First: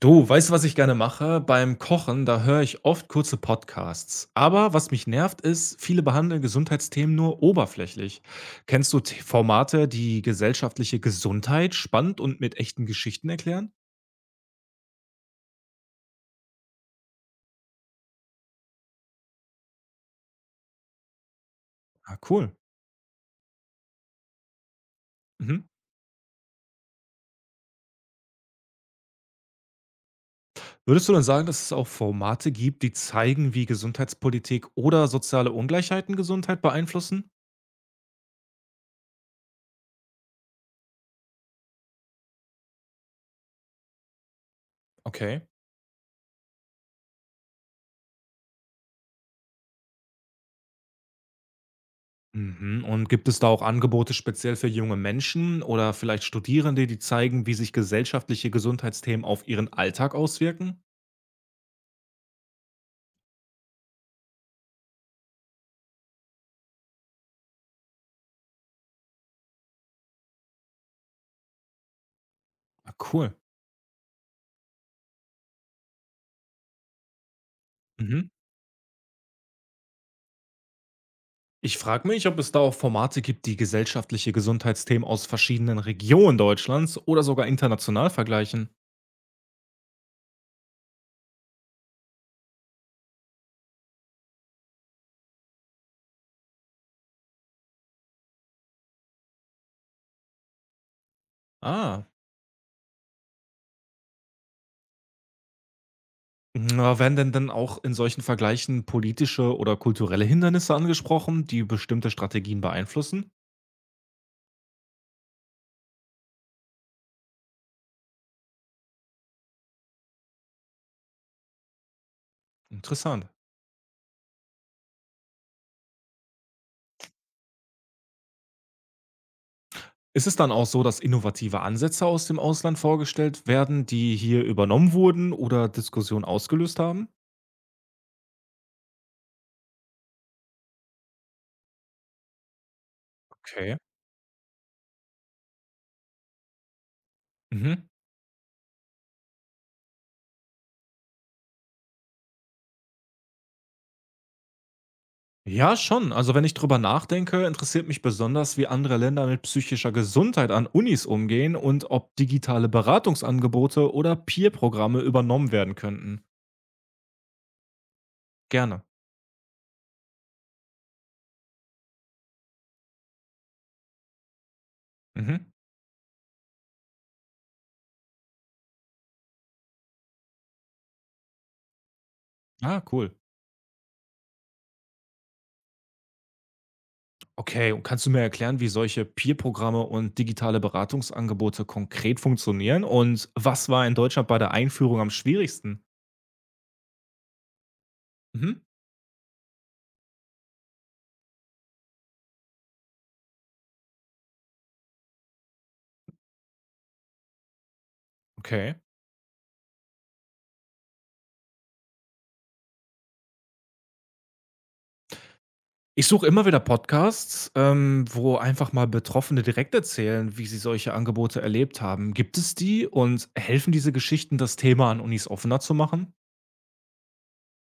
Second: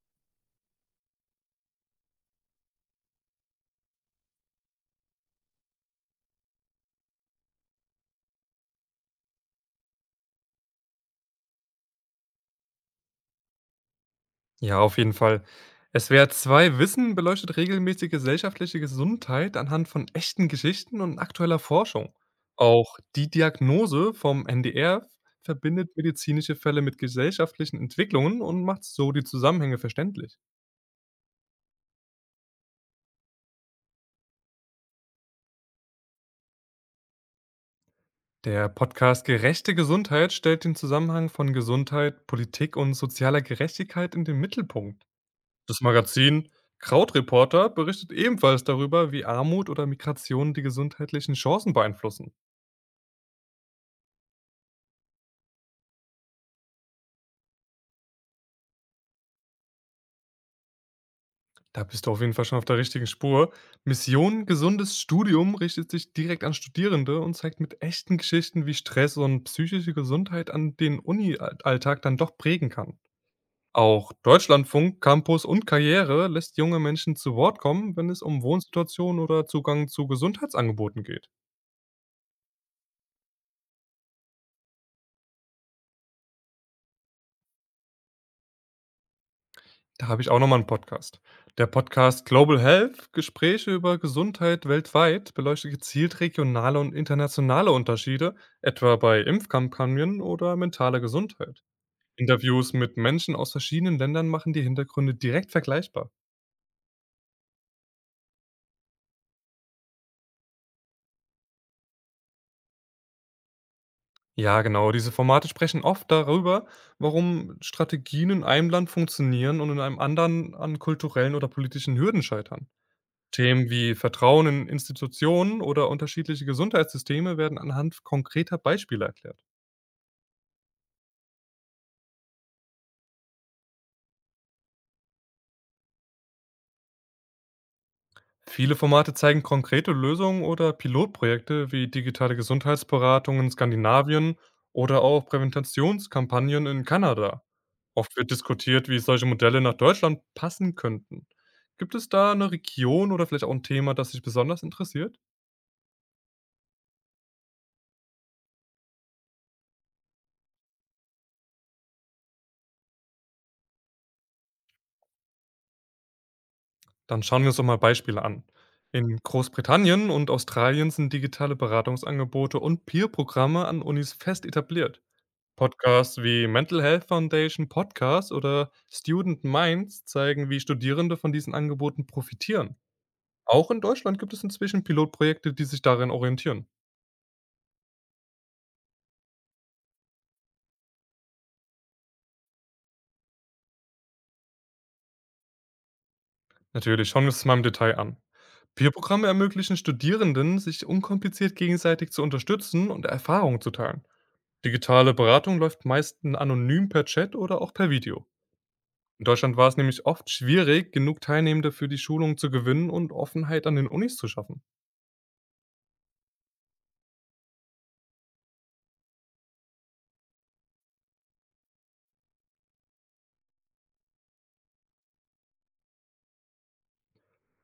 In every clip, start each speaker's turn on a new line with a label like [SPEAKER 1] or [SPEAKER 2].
[SPEAKER 1] Du, weißt du, was ich gerne mache? Beim Kochen, da höre ich oft kurze Podcasts. Aber was mich nervt, ist, viele behandeln Gesundheitsthemen nur oberflächlich. Kennst du Formate, die gesellschaftliche Gesundheit spannend und mit echten Geschichten erklären?
[SPEAKER 2] Ja, auf jeden Fall. SWR zwei Wissen beleuchtet regelmäßig gesellschaftliche Gesundheit anhand von echten Geschichten und aktueller Forschung.
[SPEAKER 1] Ah, cool.
[SPEAKER 2] Auch die Diagnose vom NDR
[SPEAKER 1] Mhm.
[SPEAKER 2] verbindet medizinische Fälle mit gesellschaftlichen Entwicklungen und macht so die Zusammenhänge verständlich.
[SPEAKER 1] Würdest du dann sagen, dass es auch Formate gibt, die zeigen, wie Gesundheitspolitik oder soziale Ungleichheiten Gesundheit beeinflussen?
[SPEAKER 2] Der Podcast Gerechte Gesundheit stellt den Zusammenhang von Gesundheit, Politik und sozialer Gerechtigkeit in den Mittelpunkt.
[SPEAKER 1] Okay.
[SPEAKER 2] Das Magazin Krautreporter berichtet ebenfalls darüber, wie Armut oder Migration die gesundheitlichen Chancen beeinflussen.
[SPEAKER 1] Mhm. Und gibt es da auch Angebote speziell für junge Menschen oder vielleicht Studierende, die zeigen, wie sich gesellschaftliche Gesundheitsthemen auf ihren Alltag auswirken?
[SPEAKER 2] Da bist du auf jeden Fall schon auf der richtigen Spur. Mission Gesundes Studium richtet sich direkt an Studierende und zeigt mit echten Geschichten, wie Stress und psychische Gesundheit an den Uni-Alltag dann doch prägen
[SPEAKER 1] Ah,
[SPEAKER 2] kann.
[SPEAKER 1] cool.
[SPEAKER 2] Auch Deutschlandfunk, Campus und Karriere lässt junge Menschen zu Wort kommen, wenn es
[SPEAKER 1] Mhm.
[SPEAKER 2] um Wohnsituationen oder Zugang zu Gesundheitsangeboten geht.
[SPEAKER 1] Ich frage mich, ob es da auch Formate gibt, die gesellschaftliche Gesundheitsthemen aus verschiedenen Regionen Deutschlands oder sogar international vergleichen.
[SPEAKER 2] Da habe ich auch nochmal einen Podcast. Der Podcast „Global Health: Gespräche über Gesundheit weltweit“ beleuchtet gezielt regionale und internationale Unterschiede, etwa bei Impfkampagnen oder mentaler Gesundheit.
[SPEAKER 1] Ah.
[SPEAKER 2] Interviews mit Menschen aus verschiedenen Ländern machen die Hintergründe direkt vergleichbar.
[SPEAKER 1] Na, werden denn dann auch in solchen Vergleichen politische oder kulturelle Hindernisse angesprochen, die bestimmte Strategien beeinflussen?
[SPEAKER 2] Ja, genau, diese Formate sprechen oft darüber, warum Strategien in einem Land funktionieren und in einem anderen an kulturellen oder politischen Hürden scheitern.
[SPEAKER 1] Interessant.
[SPEAKER 2] Themen wie Vertrauen in Institutionen oder unterschiedliche Gesundheitssysteme werden anhand konkreter Beispiele erklärt.
[SPEAKER 1] Ist es dann auch so, dass innovative Ansätze aus dem Ausland vorgestellt werden, die hier übernommen wurden oder Diskussionen ausgelöst haben?
[SPEAKER 2] Viele Formate zeigen konkrete Lösungen oder Pilotprojekte wie digitale Gesundheitsberatung in
[SPEAKER 1] Okay.
[SPEAKER 2] Skandinavien oder auch Präventationskampagnen in Kanada.
[SPEAKER 1] Mhm.
[SPEAKER 2] Oft wird diskutiert, wie solche Modelle nach Deutschland passen könnten. Gibt es da eine Region oder vielleicht auch ein Thema, das dich besonders interessiert?
[SPEAKER 1] Ja, schon. Also wenn ich drüber nachdenke, interessiert mich besonders, wie andere Länder mit psychischer Gesundheit an Unis umgehen und ob digitale Beratungsangebote oder Peer-Programme übernommen werden könnten.
[SPEAKER 2] Dann schauen wir uns doch mal Beispiele an.
[SPEAKER 1] Gerne.
[SPEAKER 2] In Großbritannien und Australien sind digitale Beratungsangebote und Peer-Programme an Unis fest etabliert.
[SPEAKER 1] Mhm.
[SPEAKER 2] Podcasts wie Mental Health Foundation Podcast oder Student Minds zeigen, wie Studierende von diesen Angeboten profitieren.
[SPEAKER 1] Ah, cool.
[SPEAKER 2] Auch in Deutschland gibt es inzwischen Pilotprojekte, die sich darin orientieren.
[SPEAKER 1] Okay, und kannst du mir erklären, wie solche Peer-Programme und digitale Beratungsangebote konkret funktionieren? Und was war in Deutschland bei der Einführung am schwierigsten?
[SPEAKER 2] Natürlich, schauen wir uns das mal im Detail an.
[SPEAKER 1] Mhm.
[SPEAKER 2] Peer-Programme ermöglichen Studierenden, sich unkompliziert gegenseitig zu unterstützen und Erfahrungen zu teilen. Digitale Beratung läuft meist anonym per Chat oder auch per Video.
[SPEAKER 1] Okay.
[SPEAKER 2] In Deutschland war es nämlich oft schwierig, genug Teilnehmende für die Schulung zu gewinnen und Offenheit an den Unis zu schaffen.
[SPEAKER 1] Ich suche immer wieder Podcasts, wo einfach mal Betroffene direkt erzählen, wie sie solche Angebote erlebt haben. Gibt es die und helfen diese Geschichten, das Thema an Unis offener zu machen?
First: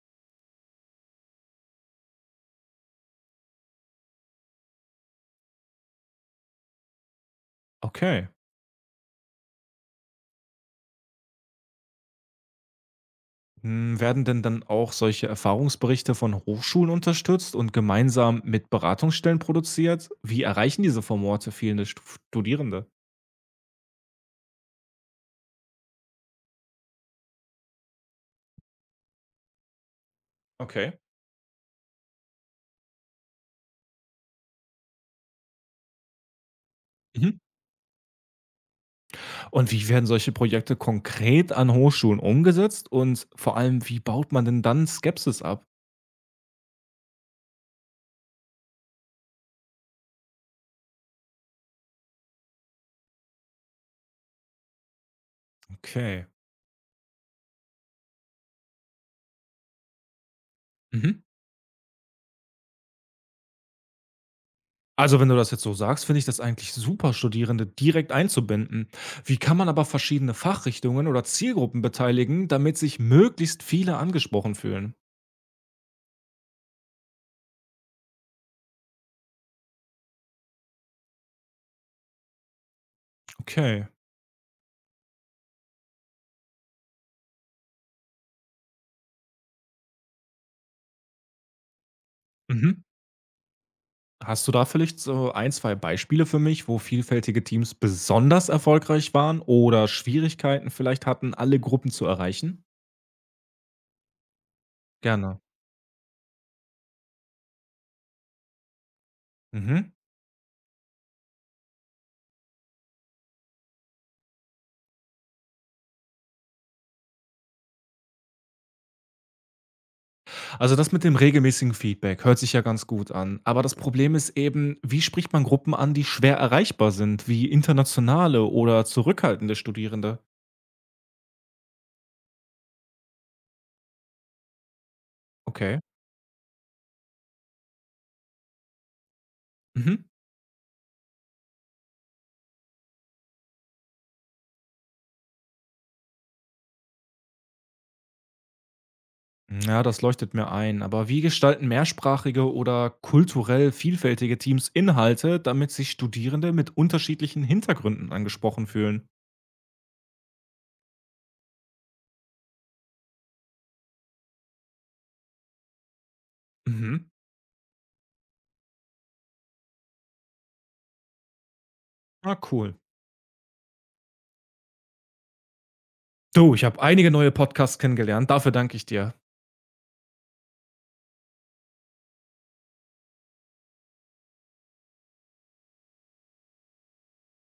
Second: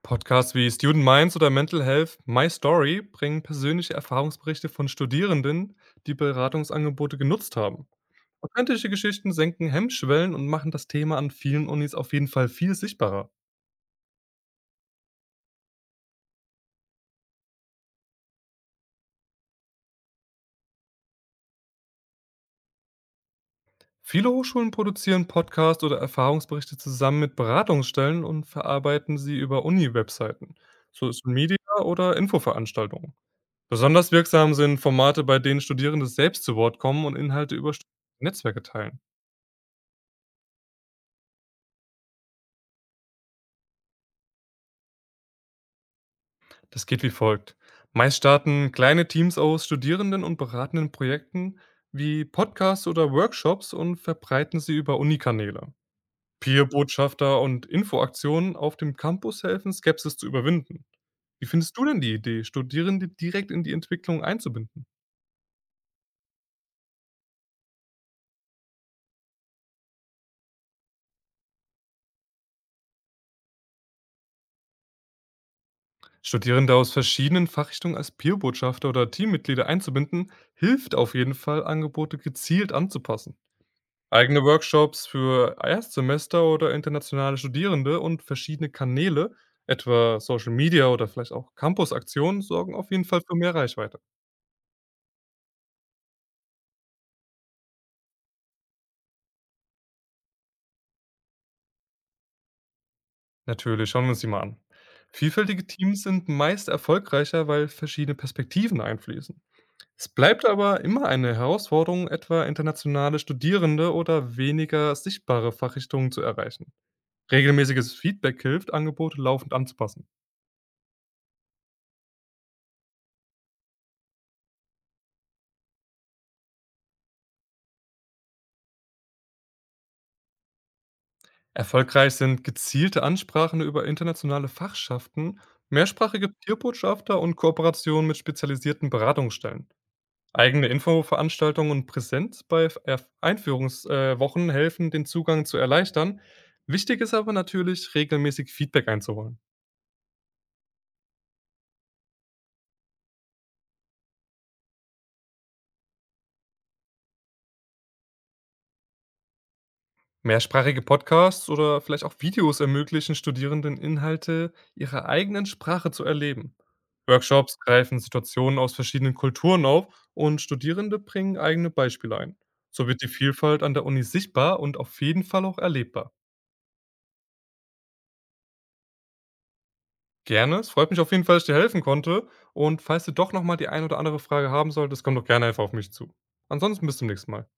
[SPEAKER 2] Podcasts wie Student Minds oder Mental Health My Story bringen persönliche Erfahrungsberichte von Studierenden, die Beratungsangebote genutzt haben.
[SPEAKER 1] Okay.
[SPEAKER 2] Authentische Geschichten senken Hemmschwellen und machen das Thema an vielen Unis auf jeden Fall viel sichtbarer.
[SPEAKER 1] Hm, werden denn dann auch solche Erfahrungsberichte von Hochschulen unterstützt und gemeinsam mit Beratungsstellen produziert? Wie erreichen diese Formate fehlende Studierende?
[SPEAKER 2] Viele Hochschulen produzieren Podcasts oder Erfahrungsberichte zusammen mit Beratungsstellen und verarbeiten sie über Uni-Webseiten,
[SPEAKER 1] Okay.
[SPEAKER 2] Social Media oder Infoveranstaltungen. Besonders wirksam sind Formate, bei denen Studierende selbst zu Wort kommen und
[SPEAKER 1] Mhm.
[SPEAKER 2] Inhalte über Stud- Netzwerke teilen.
[SPEAKER 1] Und wie werden solche Projekte konkret an Hochschulen umgesetzt und vor allem, wie baut man denn dann Skepsis ab?
[SPEAKER 2] Das geht wie folgt. Meist starten kleine Teams aus Studierenden und beratenden Projekten wie Podcasts oder Workshops und verbreiten sie über Unikanäle.
[SPEAKER 1] Okay.
[SPEAKER 2] Peer-Botschafter und Infoaktionen auf dem Campus helfen, Skepsis zu überwinden.
[SPEAKER 1] Mhm.
[SPEAKER 2] Wie findest du denn die Idee, Studierende direkt in die Entwicklung einzubinden?
[SPEAKER 1] Also, wenn du das jetzt so sagst, finde ich das eigentlich super, Studierende direkt einzubinden. Wie kann man aber verschiedene Fachrichtungen oder Zielgruppen beteiligen, damit sich möglichst viele angesprochen fühlen?
[SPEAKER 2] Studierende aus verschiedenen Fachrichtungen als Peerbotschafter oder Teammitglieder einzubinden, hilft auf jeden Fall, Angebote gezielt anzupassen.
[SPEAKER 1] Okay.
[SPEAKER 2] Eigene Workshops für Erstsemester oder internationale Studierende und verschiedene Kanäle, etwa Social Media oder vielleicht auch Campus-Aktionen, sorgen
[SPEAKER 1] Mhm.
[SPEAKER 2] auf jeden Fall für mehr Reichweite.
[SPEAKER 1] Hast du da vielleicht so ein, zwei Beispiele für mich, wo vielfältige Teams besonders erfolgreich waren oder Schwierigkeiten vielleicht hatten, alle Gruppen zu erreichen?
[SPEAKER 2] Natürlich, schauen wir uns die mal an.
[SPEAKER 1] Gerne.
[SPEAKER 2] Vielfältige Teams sind meist erfolgreicher, weil verschiedene Perspektiven einfließen.
[SPEAKER 1] Mhm.
[SPEAKER 2] Es bleibt aber immer eine Herausforderung, etwa internationale Studierende oder weniger sichtbare Fachrichtungen zu erreichen. Regelmäßiges Feedback hilft, Angebote laufend anzupassen.
[SPEAKER 1] Also das mit dem regelmäßigen Feedback hört sich ja ganz gut an. Aber das Problem ist eben, wie spricht man Gruppen an, die schwer erreichbar sind, wie internationale oder zurückhaltende Studierende?
[SPEAKER 2] Erfolgreich sind gezielte Ansprachen über internationale Fachschaften,
[SPEAKER 1] Okay.
[SPEAKER 2] mehrsprachige Peerbotschafter und Kooperationen mit spezialisierten Beratungsstellen.
[SPEAKER 1] Mhm.
[SPEAKER 2] Eigene Infoveranstaltungen und Präsenz bei Einführungswochen helfen, den Zugang zu erleichtern. Wichtig ist aber natürlich, regelmäßig Feedback einzuholen.
[SPEAKER 1] Ja, das leuchtet mir ein. Aber wie gestalten mehrsprachige oder kulturell vielfältige Teams Inhalte, damit sich Studierende mit unterschiedlichen Hintergründen angesprochen fühlen?
[SPEAKER 2] Mehrsprachige Podcasts oder vielleicht auch Videos ermöglichen Studierenden Inhalte ihrer eigenen Sprache zu erleben.
[SPEAKER 1] Mhm.
[SPEAKER 2] Workshops greifen Situationen aus verschiedenen Kulturen auf und Studierende bringen eigene Beispiele
[SPEAKER 1] Ah,
[SPEAKER 2] ein.
[SPEAKER 1] cool.
[SPEAKER 2] So wird die Vielfalt an der Uni sichtbar und auf jeden Fall auch erlebbar.
[SPEAKER 1] Du, ich habe einige neue Podcasts kennengelernt. Dafür danke ich dir.
[SPEAKER 2] Gerne, es freut mich auf jeden Fall, dass ich dir helfen konnte. Und falls du doch nochmal die ein oder andere Frage haben solltest, komm doch gerne einfach auf mich zu. Ansonsten bis zum nächsten Mal.